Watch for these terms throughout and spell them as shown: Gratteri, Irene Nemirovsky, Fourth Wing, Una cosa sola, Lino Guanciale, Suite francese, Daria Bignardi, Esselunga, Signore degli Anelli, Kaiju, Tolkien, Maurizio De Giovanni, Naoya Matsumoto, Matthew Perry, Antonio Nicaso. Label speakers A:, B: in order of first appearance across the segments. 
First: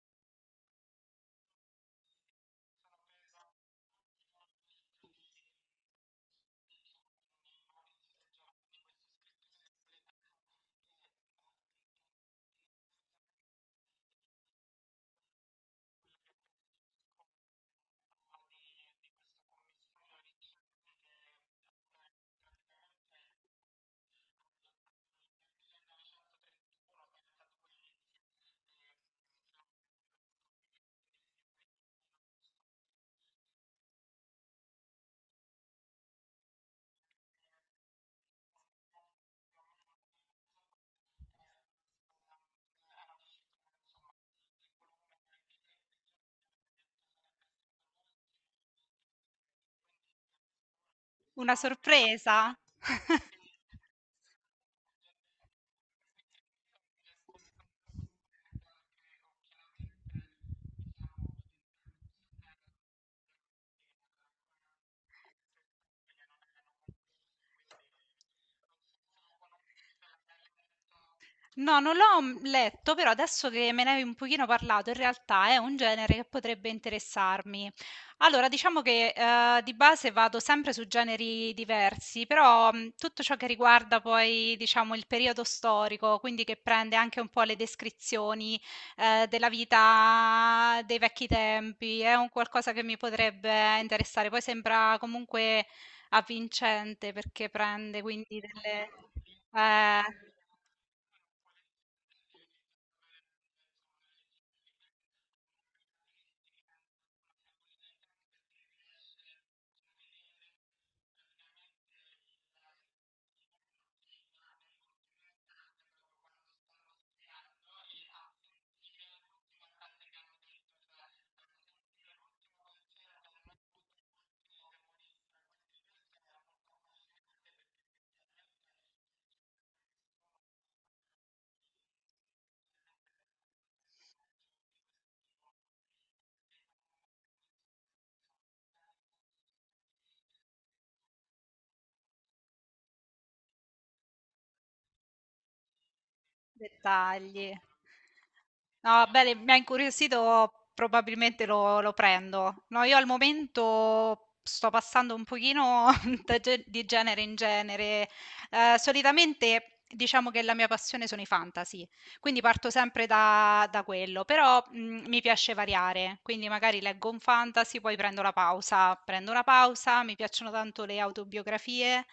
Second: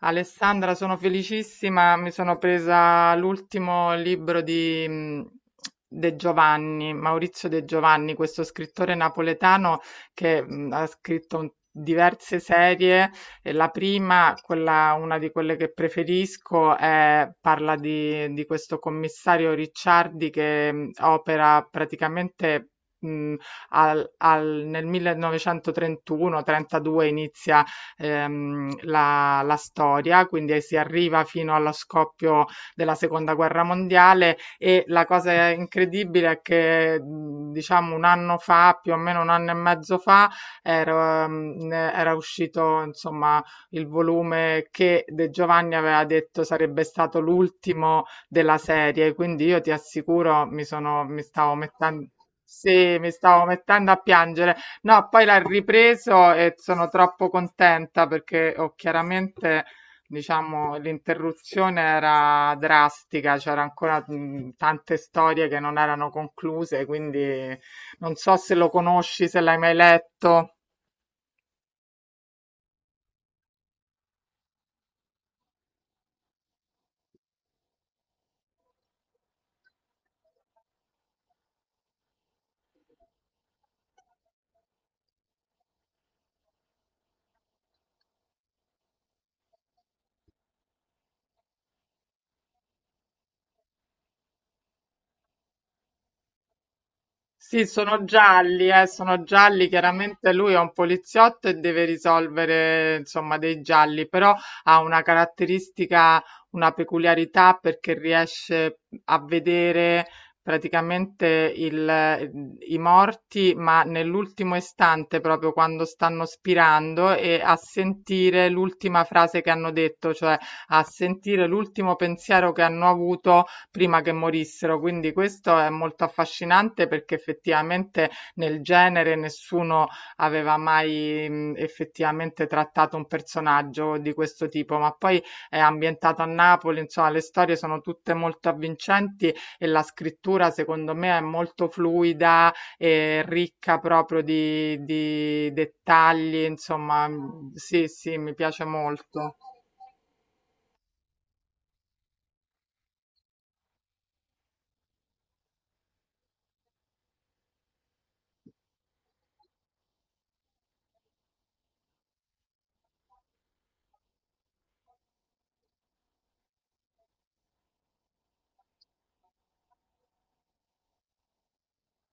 A: Alessandra, sono felicissima, mi sono presa l'ultimo libro di De Giovanni, Maurizio De Giovanni, questo scrittore napoletano che ha scritto diverse serie. E la prima, quella, una di quelle che preferisco, parla di questo commissario Ricciardi, che opera praticamente mh, nel 1931-32. Inizia la storia, quindi si arriva fino allo scoppio della seconda guerra mondiale. E la cosa incredibile è che diciamo un anno fa, più o meno un anno e mezzo fa, era uscito, insomma, il volume che De Giovanni aveva detto sarebbe stato l'ultimo della serie. Quindi, io ti assicuro, mi stavo
B: Una
A: mettendo,
B: sorpresa?
A: sì, mi stavo mettendo a piangere. No, poi l'ha ripreso e sono troppo contenta perché, ho chiaramente, diciamo, l'interruzione era drastica, c'era ancora tante storie che non erano concluse. Quindi non so se lo conosci, se l'hai mai letto.
B: No, non l'ho, letto, però adesso che me ne hai un pochino parlato, in realtà è un genere che potrebbe interessarmi. Allora, diciamo che, di base vado sempre su generi diversi, però, tutto ciò che riguarda poi, diciamo, il periodo storico, quindi che prende anche un po' le descrizioni, della vita dei vecchi tempi, è un qualcosa che mi potrebbe interessare. Poi sembra comunque avvincente perché
A: Sì,
B: prende
A: sono
B: quindi
A: gialli,
B: delle
A: sono gialli.
B: eh,
A: Chiaramente lui è un poliziotto e deve risolvere, insomma, dei gialli, però ha una caratteristica, una peculiarità, perché riesce a vedere praticamente il- i morti, ma nell'ultimo istante, proprio quando stanno spirando, e a sentire l'ultima frase che hanno detto, cioè a sentire l'ultimo pensiero che hanno avuto prima che morissero. Quindi questo è molto affascinante, perché effettivamente nel genere nessuno aveva mai effettivamente trattato un personaggio di questo tipo. Ma poi è ambientato a Napoli, insomma le storie sono tutte molto avvincenti e la scrittura, secondo me, è molto fluida e ricca proprio di dettagli, insomma,
B: Dettagli.
A: sì, sì, mi piace
B: No, bene,
A: molto,
B: mi ha incuriosito, probabilmente lo prendo. No, io al momento sto passando un pochino da di genere in genere. Solitamente diciamo che la mia passione sono i fantasy, quindi parto sempre da quello, però mi piace variare, quindi magari leggo un fantasy, poi prendo la pausa, prendo una pausa, mi piacciono tanto le autobiografie,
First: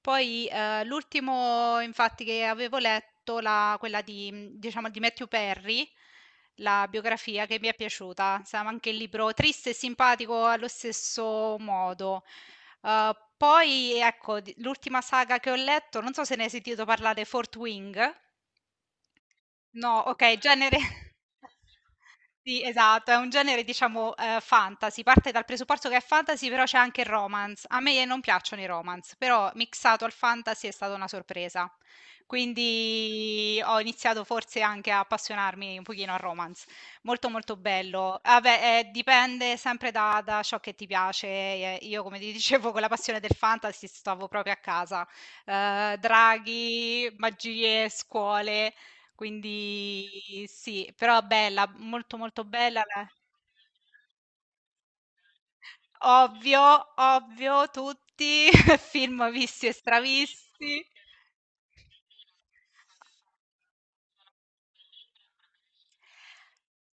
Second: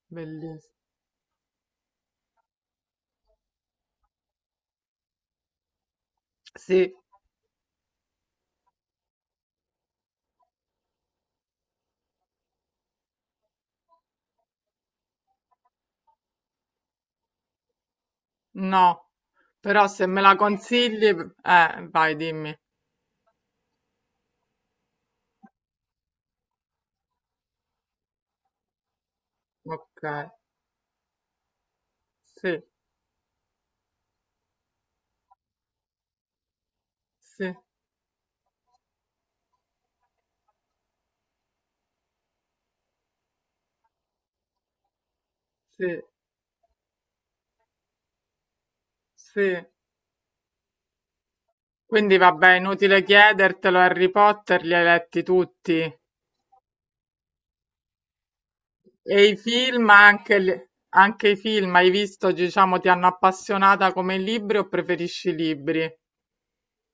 B: poi,
A: bellissimo.
B: l'ultimo infatti che avevo letto, la quella di diciamo di Matthew Perry, la
A: Sì.
B: biografia che mi è piaciuta. Stava anche il libro triste e simpatico allo stesso modo. Poi ecco, di l'ultima saga che ho letto, non so se ne hai sentito parlare, Fourth Wing?
A: No, però
B: No,
A: se me la
B: okay, genere
A: consigli, vai, dimmi.
B: Sì, esatto, è un genere diciamo, fantasy, parte dal presupposto che è fantasy, però c'è anche il romance. A me non piacciono i romance, però
A: Ok,
B: mixato al fantasy è stata una sorpresa.
A: sì,
B: Quindi ho iniziato forse anche a appassionarmi un pochino al romance. Molto,
A: sì,
B: molto bello. Ah beh, dipende sempre da ciò che ti piace. Io come ti dicevo con la passione del fantasy stavo proprio a casa.
A: sì,
B: Draghi, magie, scuole,
A: sì.
B: quindi sì, però bella,
A: Quindi
B: molto molto
A: vabbè,
B: bella,
A: inutile chiedertelo, Harry Potter li hai letti tutti.
B: ovvio, ovvio, tutti,
A: E
B: film
A: i
B: visti e
A: film, anche,
B: stravisti.
A: anche i film, hai visto, diciamo, ti hanno appassionata come i libri, o preferisci i libri?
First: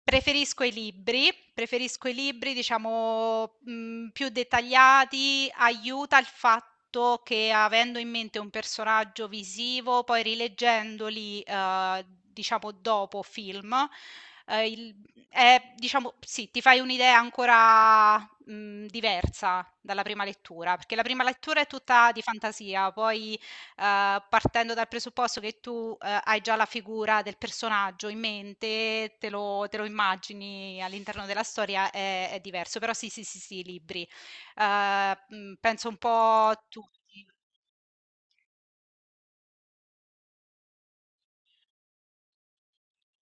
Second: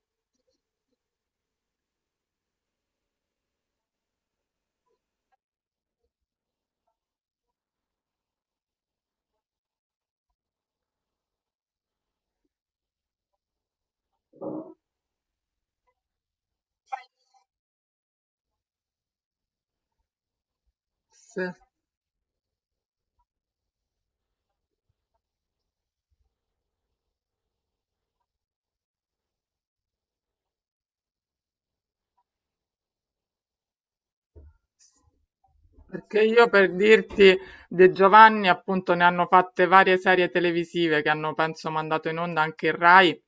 B: Preferisco i libri diciamo, più dettagliati, aiuta il fatto che avendo in mente un personaggio visivo, poi rileggendoli, diciamo dopo film, il è diciamo sì, ti fai un'idea ancora, diversa dalla prima lettura, perché la prima
A: Sì.
B: lettura è tutta di fantasia, poi partendo dal presupposto che tu, hai già la figura del personaggio in mente, te lo immagini all'interno della storia, è diverso. Però sì, sì, sì, sì, libri. Penso un
A: Perché, io
B: po'
A: per
B: tu
A: dirti, De Giovanni appunto ne hanno fatte varie serie televisive, che hanno, penso, mandato in onda anche il Rai.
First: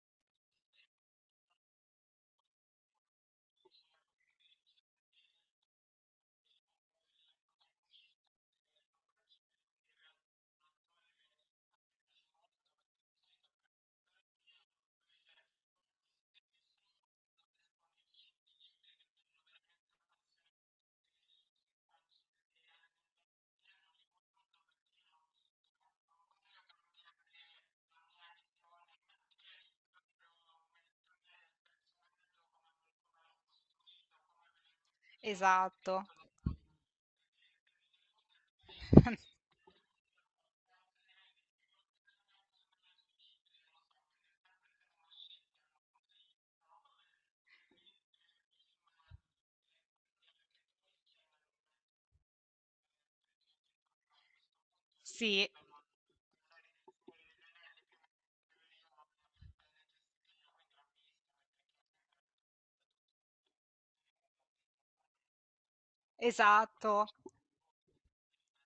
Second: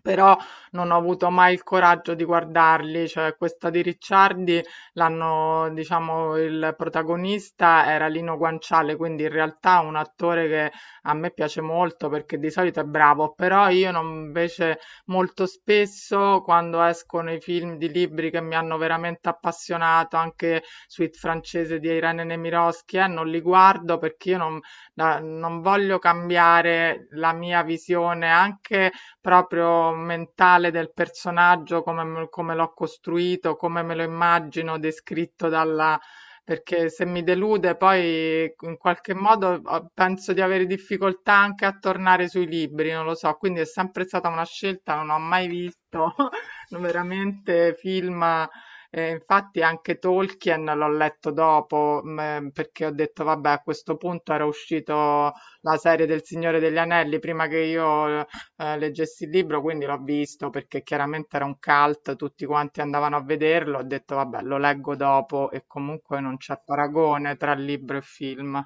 A: Però non ho avuto mai il coraggio di guardarli, cioè questa di Ricciardi l'hanno, diciamo, il protagonista era Lino Guanciale, quindi in realtà un attore che a me piace molto perché di solito è bravo, però io non, invece, molto spesso, quando escono i film di libri che mi hanno veramente appassionato, anche Suite francese di Irene Nemirovsky, non li guardo, perché io non, non voglio cambiare la mia visione anche proprio mentale del personaggio, come, come l'ho costruito, come me lo immagino descritto
B: Esatto.
A: dalla. Perché se mi delude poi in qualche modo, penso di avere difficoltà anche a tornare sui libri, non lo so. Quindi è sempre stata una scelta, non ho mai visto veramente film. Infatti anche Tolkien l'ho letto dopo, perché ho detto, vabbè, a questo punto era uscito
B: Sì,
A: la serie del Signore degli Anelli prima che io leggessi il libro, quindi l'ho visto perché chiaramente era un cult, tutti quanti andavano a vederlo, ho detto vabbè, lo leggo dopo, e comunque non c'è
B: esatto.
A: paragone tra libro e film.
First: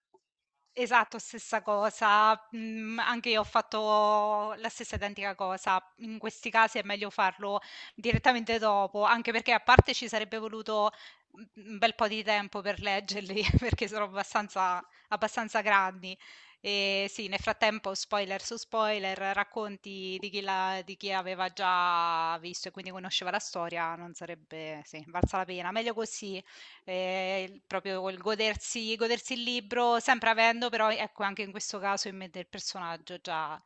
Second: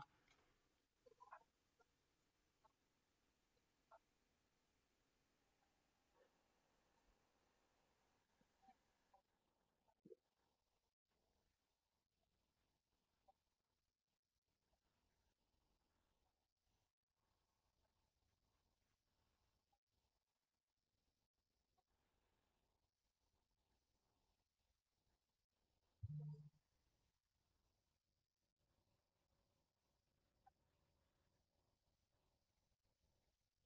B: Esatto, stessa cosa. Mhmm, anche io ho fatto la stessa identica cosa. In questi casi è meglio farlo direttamente dopo, anche perché a parte ci sarebbe voluto, mhmm, un bel po' di tempo per leggerli, perché sono abbastanza grandi. E sì, nel frattempo spoiler su spoiler, racconti di chi l'ha di chi aveva già visto e quindi conosceva la storia, non sarebbe sì, valsa la pena. Meglio così. Il proprio il godersi il libro, sempre avendo però, ecco, anche in questo caso in mente il personaggio già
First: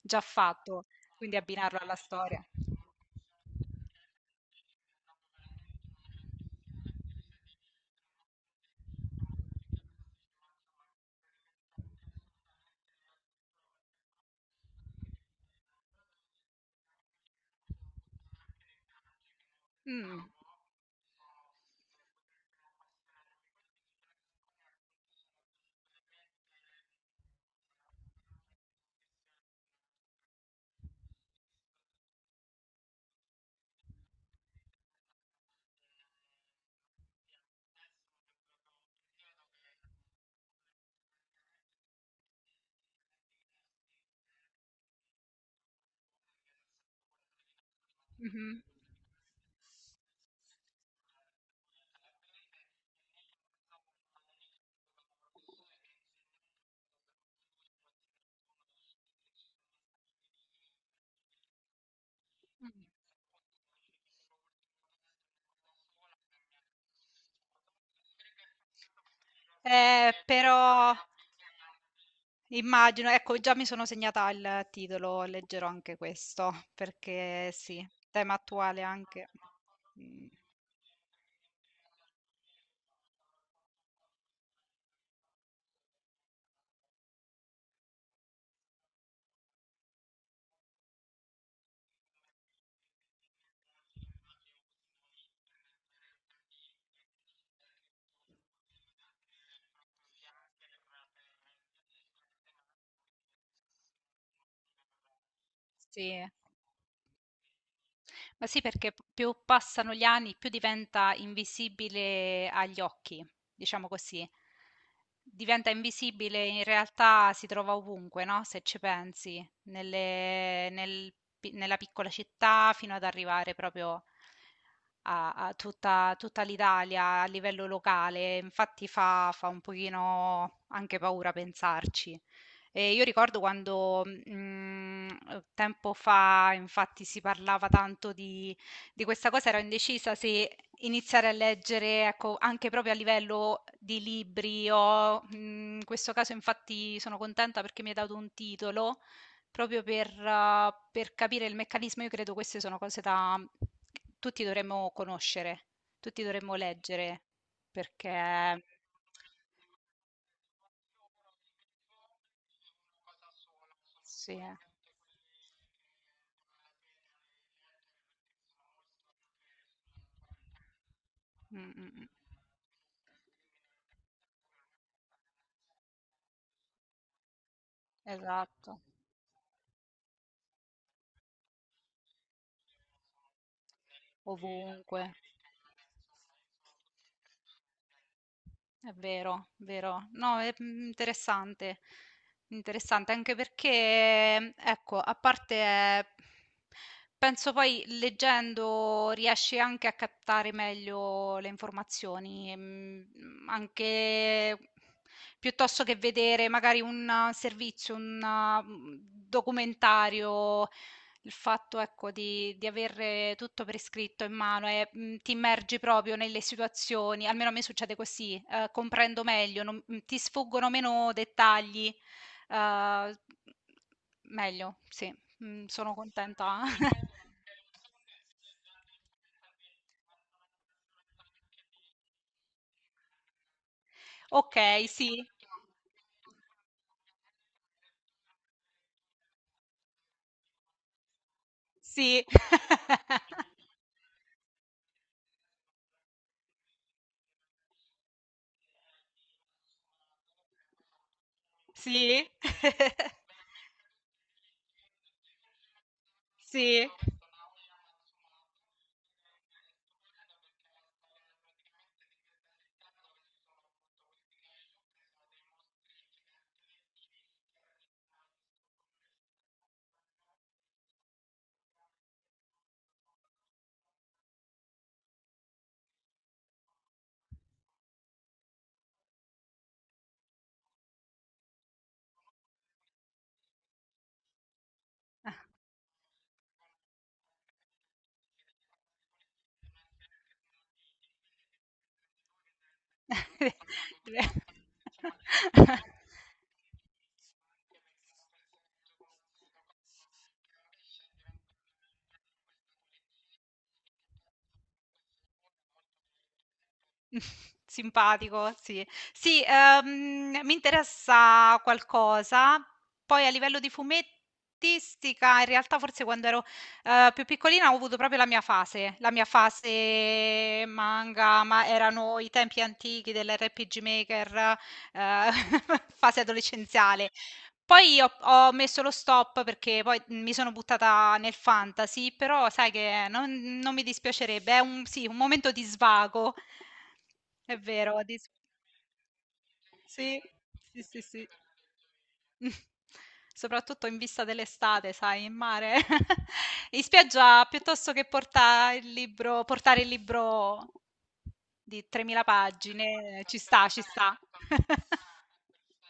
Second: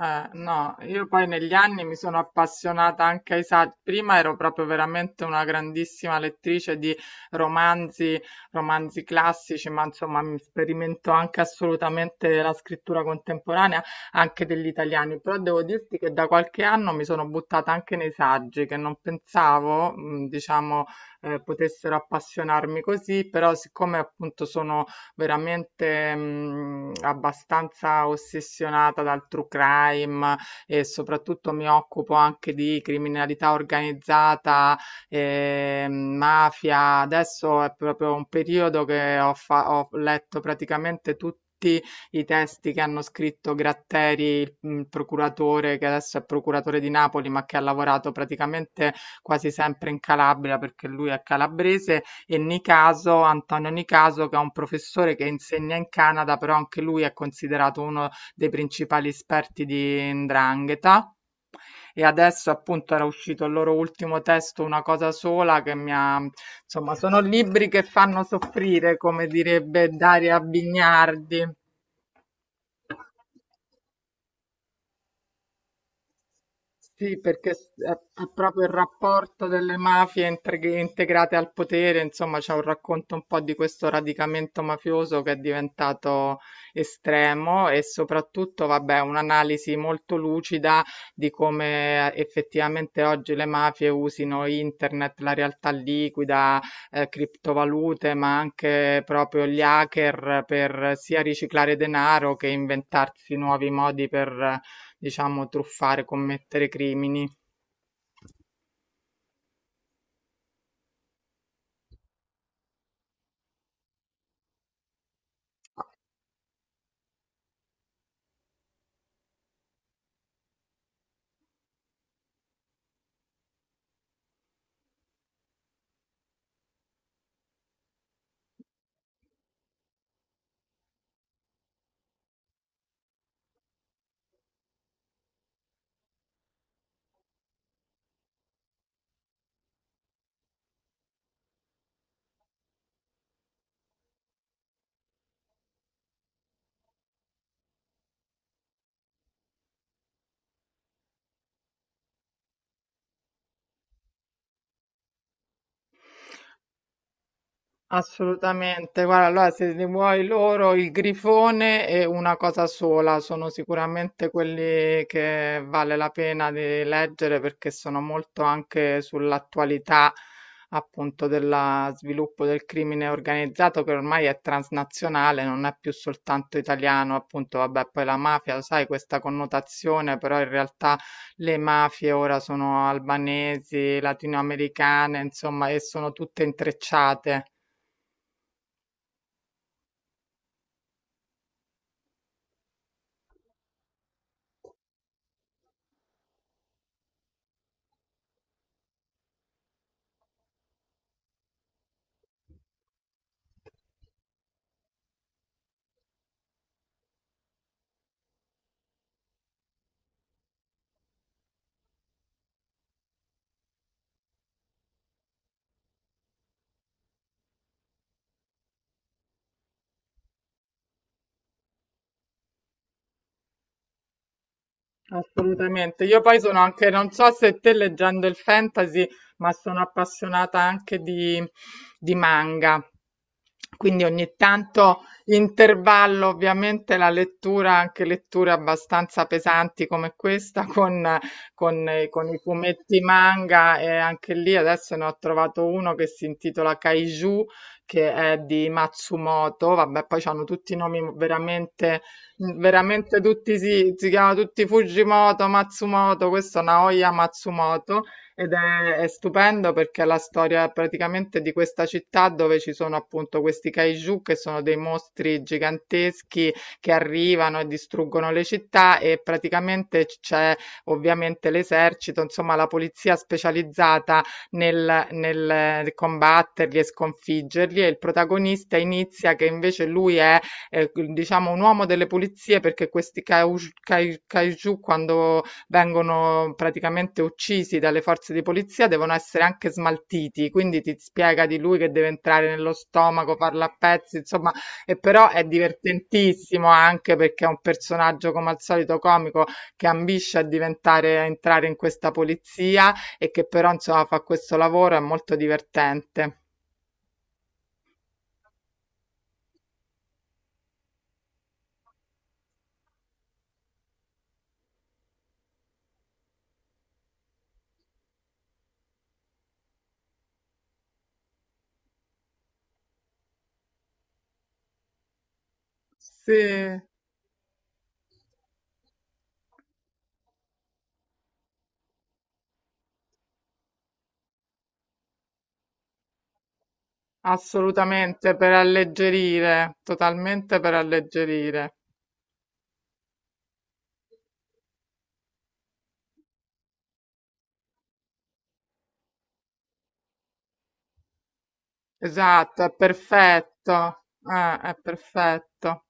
B: già
A: No,
B: fatto,
A: io poi
B: quindi
A: negli
B: abbinarlo
A: anni mi
B: alla
A: sono
B: storia.
A: appassionata anche ai saggi. Prima ero proprio veramente una grandissima lettrice di romanzi, romanzi classici, ma insomma mi sperimento anche assolutamente la scrittura contemporanea, anche degli italiani. Però devo dirti che da qualche anno mi sono buttata anche nei saggi, che non pensavo,
B: Mh.
A: diciamo, potessero appassionarmi così. Però, siccome appunto sono veramente abbastanza ossessionata dal true crime, e soprattutto mi occupo anche di criminalità organizzata, mafia. Adesso è proprio un periodo che ho letto praticamente tutti i testi che hanno scritto Gratteri, il procuratore, che adesso è procuratore di Napoli, ma che ha lavorato
B: Mh-mh.
A: praticamente quasi sempre in Calabria perché lui è calabrese, e Nicaso, Antonio Nicaso, che è un professore che insegna in Canada, però anche lui è considerato uno dei principali esperti di 'ndrangheta. E adesso,
B: Mh.
A: appunto, era uscito il loro ultimo testo, Una cosa sola, che mi ha. Insomma, sono libri che fanno soffrire, come direbbe Daria
B: Però
A: Bignardi.
B: immagino, ecco già mi sono segnata il titolo, leggerò anche questo,
A: Sì,
B: perché
A: perché
B: sì,
A: è
B: tema
A: proprio il
B: attuale anche.
A: rapporto delle mafie
B: Mh,
A: integrate al potere, insomma, c'è un racconto un po' di questo radicamento mafioso che è diventato estremo, e soprattutto, vabbè, un'analisi molto lucida di come effettivamente oggi le mafie usino internet, la realtà liquida, criptovalute, ma anche proprio gli hacker, per sia riciclare denaro che inventarsi nuovi modi per, diciamo, truffare,
B: sì.
A: commettere crimini.
B: Ma sì, perché p più passano gli anni, più diventa invisibile agli occhi, diciamo così. Diventa invisibile, in realtà si trova ovunque, no, se ci pensi, nel pi nella piccola città fino ad arrivare proprio a tutta l'Italia a livello locale. Infatti fa un pochino anche paura pensarci. Io ricordo quando, tempo fa infatti si parlava tanto di questa cosa, ero indecisa se iniziare a leggere, ecco, anche proprio a livello di libri o in questo caso infatti sono contenta perché mi hai dato un titolo, proprio per capire il meccanismo. Io credo queste sono cose da tutti dovremmo conoscere, tutti dovremmo leggere, perché
A: Assolutamente, guarda, allora se li vuoi loro, Il grifone è una cosa sola, sono sicuramente
B: sì, eh.
A: quelli che vale la pena di leggere perché sono molto anche sull'attualità, appunto,
B: Mm,
A: dello
B: mm, mm.
A: sviluppo del crimine organizzato, che ormai è transnazionale, non è più soltanto italiano. Appunto, vabbè, poi la mafia, lo
B: Esatto,
A: sai, questa connotazione, però in realtà le mafie ora sono albanesi,
B: ovunque.
A: latinoamericane, insomma, e sono tutte intrecciate.
B: È vero, vero. No, è mm, interessante. Interessante anche perché, ecco, a parte, penso poi leggendo riesci anche a captare meglio le informazioni, mm, anche piuttosto che vedere magari un servizio, un uh, documentario. Il fatto, ecco, di avere tutto per iscritto in mano e, ti immergi proprio nelle situazioni, almeno a me succede così, comprendo meglio, non mhmm, ti sfuggono meno dettagli, ehm, meglio, sì, sono
A: Assolutamente. Io poi sono
B: contenta.
A: anche, non so se te leggendo il fantasy, ma sono appassionata anche di manga. Quindi ogni
B: Okay,
A: tanto
B: sì.
A: intervallo ovviamente la lettura, anche letture abbastanza pesanti come questa, con, con,
B: Sì,
A: con i fumetti manga, e anche lì adesso ne ho trovato uno che si intitola Kaiju, che è di Matsumoto. Vabbè, poi hanno tutti i nomi veramente,
B: sì,
A: veramente tutti, si chiamano tutti Fujimoto, Matsumoto, questo
B: sì.
A: Naoya Matsumoto, ed è stupendo, perché è la storia praticamente di questa città dove ci sono, appunto, questi kaiju, che sono dei mostri giganteschi che arrivano e distruggono le città, e praticamente c'è ovviamente l'esercito, insomma la polizia specializzata nel combatterli e sconfiggerli, e il protagonista inizia che invece lui è, diciamo, un uomo delle pulizie, perché questi kaiju, quando vengono praticamente uccisi dalle forze di polizia, devono essere anche smaltiti, quindi ti spiega di lui che deve entrare nello stomaco, farlo a pezzi, insomma, e però è divertentissimo, anche perché è un personaggio, come al solito, comico, che ambisce a diventare, a entrare in questa polizia, e che però, insomma, fa questo lavoro, è molto divertente.
B: Simpatico, sì. Sì, mi interessa qualcosa. Poi a livello di fumettistica, in realtà forse quando ero, più piccolina ho avuto proprio la mia fase manga, ma erano i tempi antichi dell'RPG Maker, ehm, fase
A: Sì,
B: adolescenziale. Poi ho messo lo stop perché poi mi sono buttata nel fantasy, però sai che non mi dispiacerebbe, è un, sì, un momento di svago, è vero,
A: assolutamente, per alleggerire,
B: sì,
A: totalmente per
B: sì, sì, sì.
A: alleggerire.
B: Soprattutto in vista dell'estate, sai, in mare, in spiaggia piuttosto che portare il libro di 3.000
A: Esatto, è
B: pagine, ci sta, ci
A: perfetto,
B: sta.
A: è perfetto.